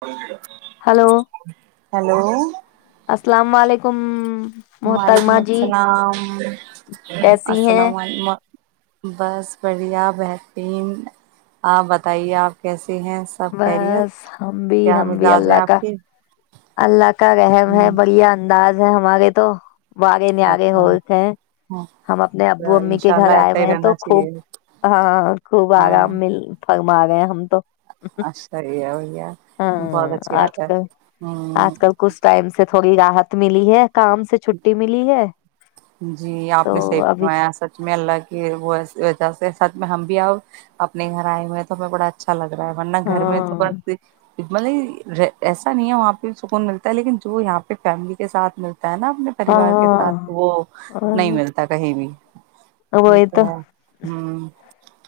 کو ہلو ج ہلو السلام علیکم محترمہ وعلیکم جی السلام کیسی ہیں السلام علیکم بس بڑھیا بہترین آپ بتائیے آپ کیسے ہیں سب خیریت بس ہم بھی کیا ہم بھی مزاج ہے اللہ کا آپ کے اللہ کا رحم ہے ہوں بلیا انداز ہماگے تو آگے ن آگے اچھا ہوتے ہم اپنے ابو امی کے انشاء گھر اللہ آئے ایسا ہوئے ہی ہیں تو رہنا خوب چاہیے ہاں خوب ہاں آرام مل پگما رہے ہیں ہم تو اچھا یہ ہے وہییا ہاں بہت اچھی بات آج ہے کل ہ آج کل کچھ ٹائم سے تھوڑی راہت ملی ہے کام سے چھٹی ملی ہے جی تو آپ نے صیف ابھی سنوایا سچ میں اللہ کی وہ وجہ سے سھ میں ہم بھی آؤ اپنے گھر آئے ہوئے ہیں تو ہمیں بڑا اچھا لگا رہا ہے ورنہ گھر میں ہاں تو بس مطلب ایسا نہیں ہے وہاں پہ سکون ملتا ہے لیکن جو یہاں پہ فیملی کے ساتھ ملتا تا ہے نا اپنے پریوار کے ہاں ساتھ وہ نہیں ملتا کہیں بھی یہ تو ہے ہوں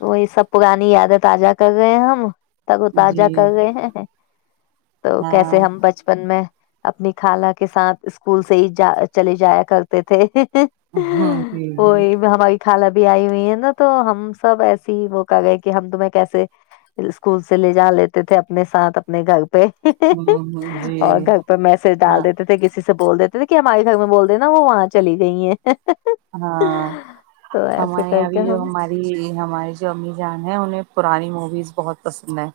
وہی سب پر گانی یادیں تازہ کر گئے ہیں ہم تک تازہ جی کر گئے ہیں تو کیسے ہاں ہم بچپن میں اپنی خالہ کے ساتھ اسکول سے ہی جا چلے جایا کرتے تھے ہاں ٹھیک کال ا بھی آئی ہوئی ہے نا تو ہم سب ایسے ہی موکا گئے کہ ہم تمہیں کیسے اسکول سے لے جا لیتے تھے اپنے ساتھ اپنے گھر پہ ہ اور جی گھر پہ میسج ڈال ہاں دیتے تھے کسی سے سے بول دیتےے تھ کہ ہمارے گھر میں بولتے نا وہاں چلی گئی ہیں ہاں تو ایسے ہمارے کر کے ابھی جو ہم ہماری ہماری جو امیمی جان ہیں انہیں پرانی موویز بہت پسند ہیں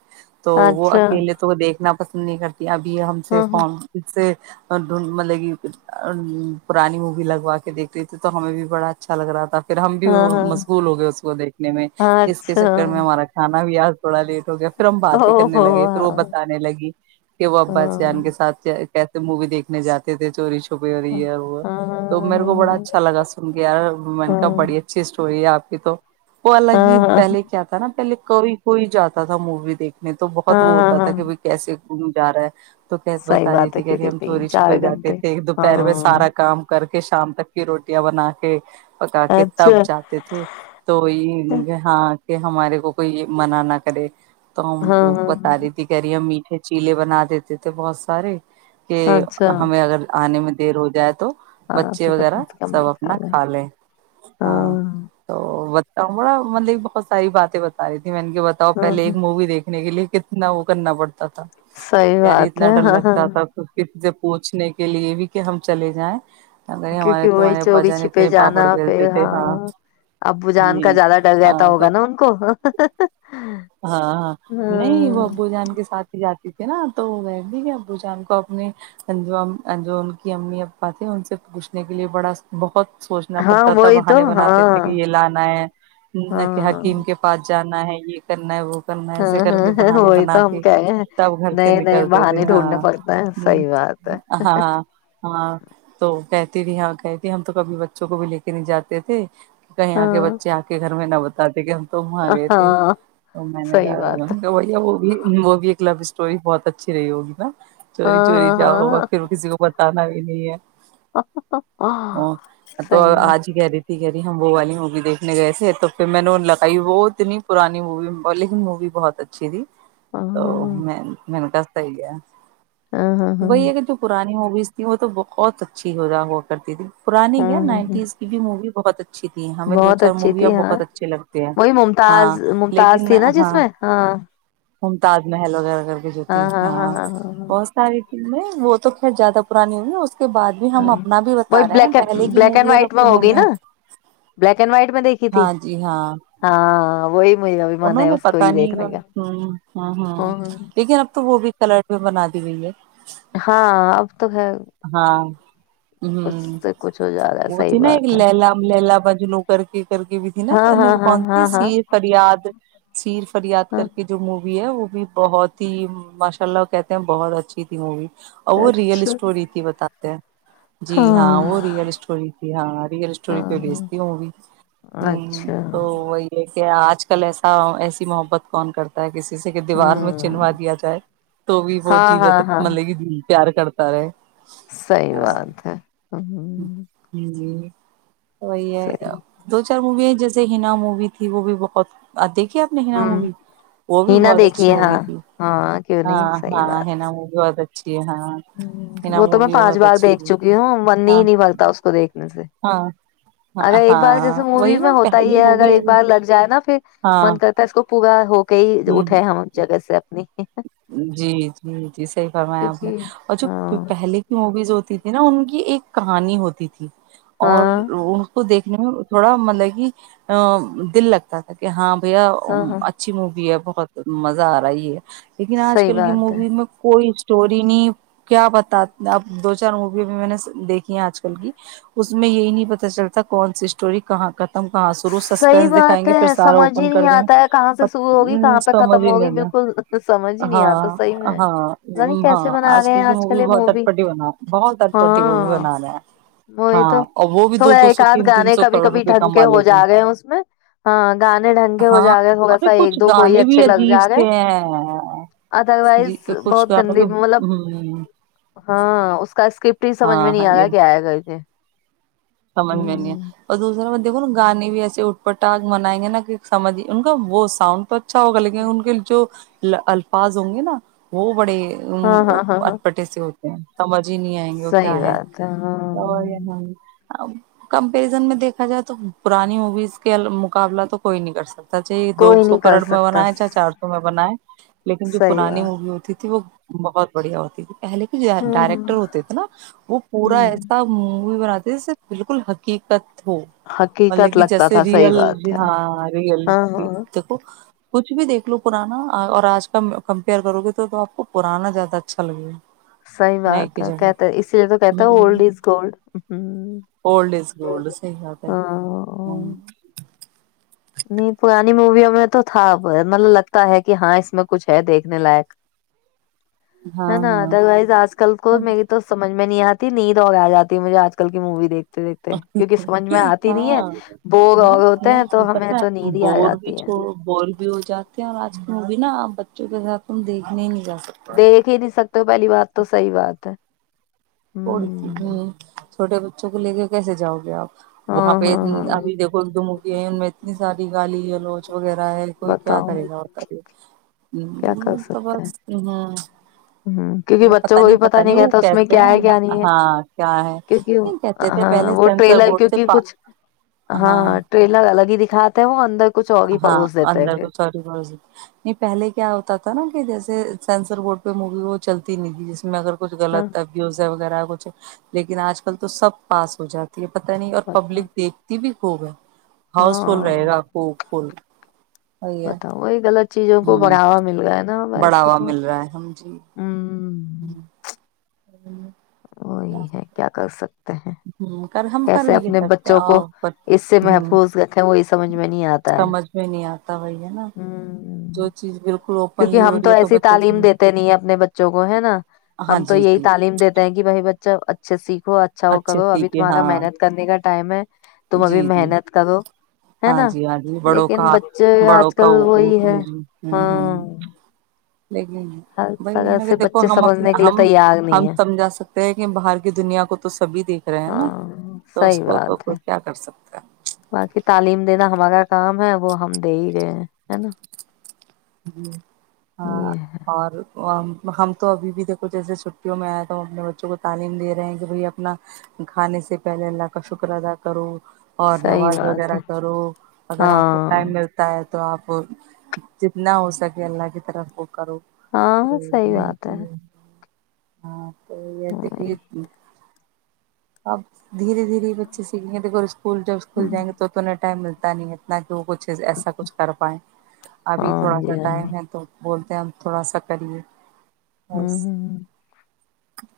تو وہ اچھا اکیلے تو دیکھنا پ نہیں کر ابھی ہم سے ہاں ہاں فون اس سے اور د مطلب کہ پرانی مووی لگوا کے دیکھتے تو ہمیں بھی بڑا اچھا لگ رہا تھا پھر ہم بھی ہاں ہاں مشغول ہو گئے اس کو دیکھنے میں اس کے چکر میں ہمارا کھانا بھی آار تھوڑا لیٹ ہو گیا پھر ہم باتیں کرنے لگے پھر وہ بتانے لگی کہ وہ اباسان کے ساتھ مووی دیکنے جاتے تھے چوری چ چپی ہو رہی ہے وہ تو میرے کو بڑا لگا سن گیا میں کا بڑی اچھی اسٹ تو ہے آپ کی تو وہ الگ ہی پہلے کیا تھا نا پہلے کوئی کوئی جاتا تھا مووی دیکھ میں تو بہت وہ ہوتا تھا کہ بھائی کیس وہ جا رہا ہے تو بتائی تھی کہہے ہم چوری چھپے جاتے تھے ایک دوپہر میں سارا کام کر کہ شام تک کی روٹیاں بنا کے پکا کے تب جاتے تھے تو ہاں کہ ہمارے کو کوئی منع نہ کرے تو ہم وہ بتا رہی تھی کہہ رہی امی پچیلے بنا دیتے تھے بہت سارے کہ ہمیں اگر آنے میں دیر ہو جائے تو ہاں تو بچے کا پ وغیرہ سب اپنا کھا لے ہاں تو بتاؤوں بڑا مطلب بہت ساری باتیں بتا رہ تھ میں نے کہ بتاؤ پہے ایک مووی دیکنے کے لیے کتنا وہ کرنا پڑتا تھا یاری اتنا ڈر لگتا تھا تو پوچنے کے لیے بھی کہ ہم چلے جائیں ا نہیں ہمارے وہی تمہارے ابا چوگی جان چھپے اتنے جانا پاپڑ بیلتے پھر تھے ہاں ابو جان کا جی زیادہ ڈر رہتا ہاں تو ہوگا نا ان کو ہاں ہاں نہیں وہ ابو جان کے ساتھی جاتی تھی نا تو وہ بی دی کہ ابو جان کو اپنے جو جو ان کی امی اپا تھے ان سے پوچھنے کے لیے بڑا بہت سوچنا پڑتا تھا بہانے بناتے تھے کہ یہ لانا ہے کہ حکیم کے پاس جانا ہے یہ کر وہ ہاں ایسے کر ہاں کے ہاں بہانے وہی بنا تو ہم کے کہہ رہے ہیں تب گھر سے نئے نئے نکلتے تھے بہانے ڈھونڈنے ہاں پڑتے ہیں ہ صحیح بات ہے ہاں ہاں تو کہ بھی ہاں کہتی ہم تو کبھی بچوں کو بھی لے کے نہیں جاتے تھے کہیں آ کے ہاں بچے آ کے گھر میں نہ ب آ یک توم آ گئے ت ہاں تو میں نے صحیح بات ہے تو وہ وہ بھی وہ بھی لو اسٹوری بہت اچھی رہی ہوگی نا چوری چوری ہاں ہاں جاؤگا پھر کسی کو پتا کنا یہ ہاں ہاں ا تو صحیح میں آج ہی کہ رہی تھی گریی بو والی موی دیکھنے گئے تھے تو پھر میں نے لگائی وہ اتنی پرانی موی بالیوڈ موی بہت اچھی تھی ہاں تو میں م کہس صحی ہے ہاں ہاں ہاں ہوگئی تھی وہ تو بہت اچھی ہوا ہوا کرتی تھی پرانی ہے ہوں ہ نائنٹیز کی بھی موی بہت اچ تھی ہمیں دو بہت چار اچھی مویاں تھی ہاں بہت اچھے لگتے ہیں وہی ہاں ممتاز لیکن ممتاز تھی نا جس میں ہاں ہم تاج محل وغیرہ کے جوتی ہاں بہت ساری میں وہ تو خیر زیادہ پرانی ہوئی ہے ہاں وہی بیک کی بلیک اینڈ مووی اور وائٹ اب میں کی ہوگئی مووی نا بلیک اینڈ وائٹ میں دیکھی تھی ہاں جی ہاں ہاں ہ وہ انہوں نے پتا نہیں ہ ہ ہ ہاں لیکن اب تو وہ بھی کلٹ بھی بنا دی ہوئی ہے ہاں اب۔ تو ہے۔ ہاں۔ کچھ ہمم سے کچھ ہو جا رہا ہے وہ صحیح تھی نا ایک بات ہے لیلہ لیلہ مجنوں۔ کرکے۔ کر کی بھی تھی نا ہاں ہاں ہاں کون سی ہاں ہاں سیر فریاد۔ صرف۔ فریاد ہاں کر کے جو مو۔ وی ہے وہ بھی بہت ہی ماشاء اللہ کہتے ہیں بہت اچھی تھی مووی۔ وہ اچھا ریلس۔ اسٹوری تھی بتاتے ہیں۔ جی ہاں وہ ریئل اسٹوری کی ہاں ریئل اسٹوری ہاں پہ بیس تھی ہاں وہ مووی۔ اچھا کہ آج کل ایسا ایسی محبت کون کرتا ہے کسی۔ جیسے کہ دیوار میں ہوں چنھوا دیا جائے تو بھی وہ ہاں جیوت ہاں ہاں ملے گی۔ پیار کر۔ سارے۔ صحیح بات ہے۔ ہوں جی جی۔ وہی ہے صحیح دو چار مووی ہے۔ جیسے ہنا مووی تھی وہ بھی بہت ادھک۔ دیکھی اپ نے ہنا ہوں مووی وہ بھی ہینا بہت اچھی دیکھیے مووی ہاں تھی ہاں کیوں نہیں ہاں صحیح ہاں بات ہنا مووی بہت اچھی۔ ہے ہاں ہینا وہ تو میں مووی پانچ بہت بار اچھی دیکھ تھی چکی ہوں۔ نی ہاں نہیں بگتا اس کو دیکھنے سے ہاں ہاں اگر ایک بار جیسے ہاں وہی مووی نا میں ہوتا ہی پہلی ہے اگر مووی ایک بار لگ جائے نا پھر ہاں من کرتا ہے اس کو پورا ہو کے ہی ہ اٹھے ہم جگہ سے۔ دء۔ جی جی جی صحیح فرمایا آپ نے۔ کیونکہ اور جو ہاں پہلے کی موویز ہوتی تھی نا ان۔ یہ ایک کہانی ہوتی تھی۔ اور ہاں ان کو دیکھ۔ تھوڑا مطلب کہ دل لگتا تھا کہ ہاں۔ دیا ہاں ہاں اچھی مووی ہے بہت۔ بہت مزہ آ رہا ہی ہے۔ لیکن آج صحیح کل کی بات ہے موویز میں کوئی اسٹوری نہیں کیا بتا اب دو چار مووی بھی میں نے دیکھی ہیں آج کل کی اس میں یہی نہیں پتا چلتا کون سی اسٹوری کہاں کا صحیح بات ہے سمجھ اوپن ہی کر نہیں دیں آتا ہے کہاں سے شروع ہوگی گے کہاں پہ سمجھ ختم ہی نہیں ہوگی آتا بالکل سمجھ ہی نہیں آتا ہاں صحیح میں پتا ہاں نہیں ہاں کیسے بنا آج گئے کل ہیں کی مووی یہ بہت اٹپٹی بنا بہت اٹپٹی مووی ہاں بنا رہا ہے وہی ہاں تو اور وہ بھی دو تھوڑا دو ایک سو آدھ تین تین گانے سو کبھی کروڑ کبھی روپئے ڈھنگ کام ہو جا گے ہیں اس میں ہاں گانے ڈھنگ کے ہو ہاں جا گے تھوڑا ارے سا کچھ ایک دو کوئی گانے بھی اچھے لگ عجیب جا گے سے ہیں ادر جی وائز کچھ بہت گانوں کے گندی مطلب ہوں ہاں اس کا اسکرپٹ ہی سمجھ میں ہاں نہیں آ رہا کیا آیا کر یہ سمج میںے آ اور دوسرا ب دو گانے بھی ایسے اٹ پٹاگ منائیں گے نہا کہ سمجھی ان کا وہ سؤنڈ پ اچھا ہوگا لیکن ان کے جو الفاظ ہوں گے نا وہ بڑے ا ہاں ہاں ہاں ہاں اٹ پٹٹی سے ہوتے سمج جی نہیں آئیں گے وہ صحیح کیا ہے بات تو ہاں یہ کمپیرزن میں دیکھا جائے تو پرانی موویز کے مقابلہ تو کوئی نہیں کر سکتا چ یہ دو کوئی سو نہیں کر کرڑ میں سکتا بنائے چاہے چار سو میں بنائے لیکن جو صحیح پرانی بات مووی ہوتی تھی وہ بہت بڑھیا ہوتی تھی لے کے ہمم ڈائریکٹر ہوتے تھے نا وہ پورا ہوں ایسا مووی بناتے ا س بالکل حقیقت ہو مطل حقیقت کہ لگتا جیسے تھا صحیح ریئل بات ہے ہاں ریئل ہاں ہاں دیکھو کچھ بھی دیکھ لو پرانا اور آج ک کمپیئر کرو گے تو تو آپ کو پرانا زیادہ اچھا لگے گا صحی نئے بات کی ہے جگہ کہتے اسی لیے تو کہتا ہے ہوں اولڈ از گولڈ ہ اولڈ از گولڈ صی ہے پ ہ ہاں نہیں پرانی موویوں میں تو تھا مطلب لگتا ہے کہ ہاں اس میں کچھ ہے دیکھنے لائق ہاں ہے نا ہاں ادر وائز آج کل کو ہم- میری تو سمجھ میں نہیں آتی نیند ہوگ جاتی مجھے آج کل کی موی دیکھ دیک دیکھتے کیونکہ سمجھ میں آتی نہیں ہے ہاں بوگ نہیں ووگ ہوتے کیا ہیں تو ہمیں پتا نیند ہی آ بور بھی جاتی ہے چو بور بھیو جاتے ہیں اور آج ت بھی نا بچوں کے ساتھ تم دیکنے ہی نہیں جاتے دیکھ ہی نہیں سکتے پہلی بات تو صحی بات ہے پڑچ ہ چھوٹے بچوں کو لے کے کیسے جاؤ گے آپ وہاں ہاں پہ ہاں ہاں ابھی دیکھو ایک دم اگیئی ان میں اتنی ساری گالی ہے لوگ وغیرہ ہے کوئی کیا بتاؤ کرے گا اور کرے کیا کر سکتے ہیں ہ کیونکہ وہ پت بچوں کو بھی پت پتا نہیں وہ گتا اس میں کیسے کیا ہیں ہے کیا نہیں ہے ہاں کیا ہے کیونکہ یہ کہتے تھے ہاں پہلے وہ سینسر ٹریلر بڈ سے کیونکہ کچھ ہاں کاتے ہیں وہ اندر کچھ اور ہی ہاں پروس دیتے ہیں اندر پھر تو تھو ب نہیں پہلے کیا ہوتا تھا نا کہ جیسے سینسر بورڈ پہ مووی وہ چلتی نہیں تھی جس میں اگر کچھ ہاں غط طبیز ہے وغیرہ پچے لیکن آج کل تو سب پاس ہو جاتا پتا نہیں اور بتاؤ پبلک دیکھتی بھی ہوگا ہاؤس فل ہاں رہے گا او فل [unintelligible] بتاؤ یہ غط چیزوں کو ہ بڑھاوا مل گا ہے نا ویسے بڑھاوا تو مل رہا ہے ہم جی ہ وہی ہے کیا کر سکتے ہ کر ہم کر کیسے بھی اپنے کہہ سکتے ہیں بچوں کو اور اس سے ہ محفوظ رکھیں وہی سمجھ میں نہیں آتا ہے پتا وہی ہے نا ہوں جو چیز بالکل کیونکہ اوپنلی ہو ہم رہی تو ہے ایسی بچوں تعلیم کی دیتے نہیں ہے اپنے بچوں کو ہے نا ہاں ہم تو جی یہی جی تعلیم دیتے ہیں کہ بھائی بچہ اچا اچھ سی [unintelligible] اچھا ہو اچھے کرو اب سیکھے تمہارا ہاں محنت کرنے کا ٹائم ہے تم ابھی جی جی محنت کرو ہے ہاں نا لیکن بچے آج کل کہ وہی ہ ہے ہ ہ ہاں [unintelligible] لیک نہیں ہر طرح بھائی کہ سے دیکھو بچے ہم سمجھنے کے لیے ہم تیار ہم نہیں ہے سمجا سکتے کہ باہر کی دنیا کو تو [unintelligible] سبھی دیکھ رہے ہیں نا ہاں تو اس صحیح کو تو بات ہے کوئی کیا کر سکتا ا [unintelligible] باقی تعلیم دینا ہمارا کام ہے وہ ہم دے ہی گئے ہیں ہے نا جی یہ ہاں ہے اور ہم تو ابھی بھی دیکھو جیسے چھٹیوں میں آئے تو ہم اپنے بچوں کو تعلیم دے رہے ہیں کہ بھائی اپنا کھانے سے پہلے اللہ کا شکر ادا کرو اور صحیح نماز بات ہے وغیرہ کرو اگر آپ کو ہاں ٹائم ملتا ہے تو طراپ جتنا ہو سکے اللہ کی طرف کو کرو ہاں تو ہاں، صحیح بات ہے ہاں تو یہ دیک وہی ک اب دھیرے دھیرے بچے سیکھیں گے تو گ اسکول جب اسکول ہم، جائیں گے توہ ٹائم ملتا پتتا نہیں اتنا کہ وہ کچھ ایسا کچھ کر پائے ابھی ہاں تھوڑا سا جی ہاں جی ٹائم ہے تو بولتے ہیں ہم تھوڑا سا کریے ہوں ہوں ہ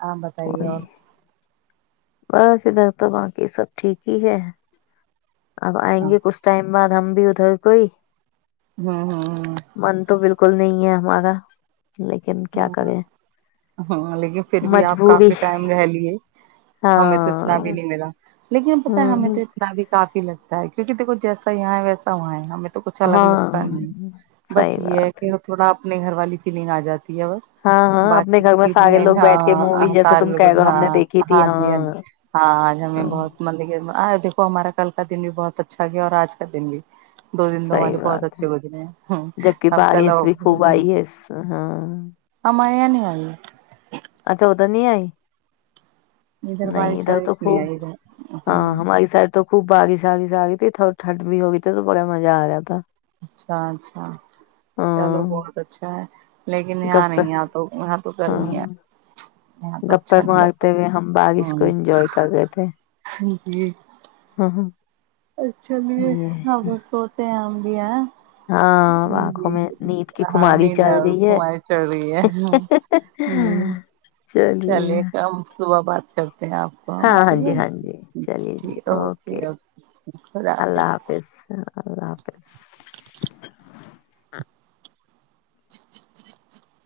ہاں بتائیے اور بس ادھر تو باقی سب ٹھیک ہی ہے اب آئیں ہاں گے کس ٹائم بعد ہم بھی اتھر کوئی ہاں ہاں ہاں من تو بالکل نہیں ہے ہمارا لیکن کیا ہاں کریں ہاں لیکن پھر بھی آپ مجبوری کافی ٹائم رہ لیے ہمیں تو ہاں اتنا بھی نہیں ملا لیکن پت ہے ہوں ہمیں ہوں، تو اتنا بھی کافی لگتا ہے ہے کیکہ دیکو جیسا یہاں ہے ویسا وہاں ہمیں تو کچھ الگ ہاں لگتا نہیں بس صحیح یہ ہے بات کہ تھوڑا اپنے گھر والی فیلنگ آ جاتی ب ہاں ہاں اپنے گھر میں سارے باقیار لوگ بیٹھ کے مووی جیسے تم کہہ رہے ہو ہم نے دیکھی تھی ہاں جی ہاں جی ہاں آج ہمیں ہاں، بہت م د تو ہمارا کل کا دن بھی بہت اچھا گیا اور آج کا دن بھی دو دن دو صحیح ہمارے بہت بات ہے اچھے ہوتےے ہیں جبکہ اب کل بارش بھی خوب آئی ہے اس- ہاں سے نہیں ہو اچھا اد نہیں آئی نہیں بارش ادھر تو وارش نہیں خوب آئی ادھر ہاں ہماری سائڈ تو خوب باغی سای ساگی ت ٹھنڈ بھی ہوگئی ت تو بڑا مزا آ گیا تھا اچھا اچھا چلو ہاں بہت اچھا ہے لیکن یہاں گپے نہیں آ تو وہاں تو گرمی ہے یہاں تو گپر اچھا نہیں لگتا مارتے ہوئے ہم بارش ہاں کو انجوائے کر گئے تھے جی ہاں ہاں اچ چالیے یہ ہاں بس سوتے ہیں ہم گیاں ہاں آنکھوں میں نید کی ہاں کماری نیند چل گئی ہے ہماری چڑھ رہی ہے ہمم چلیے کم صبح بات س آپ کو ہاں ہاں جی ہاں جی چلیے جی اوکے اوکےک خدا حافظ اللہ حافظ [inaudible]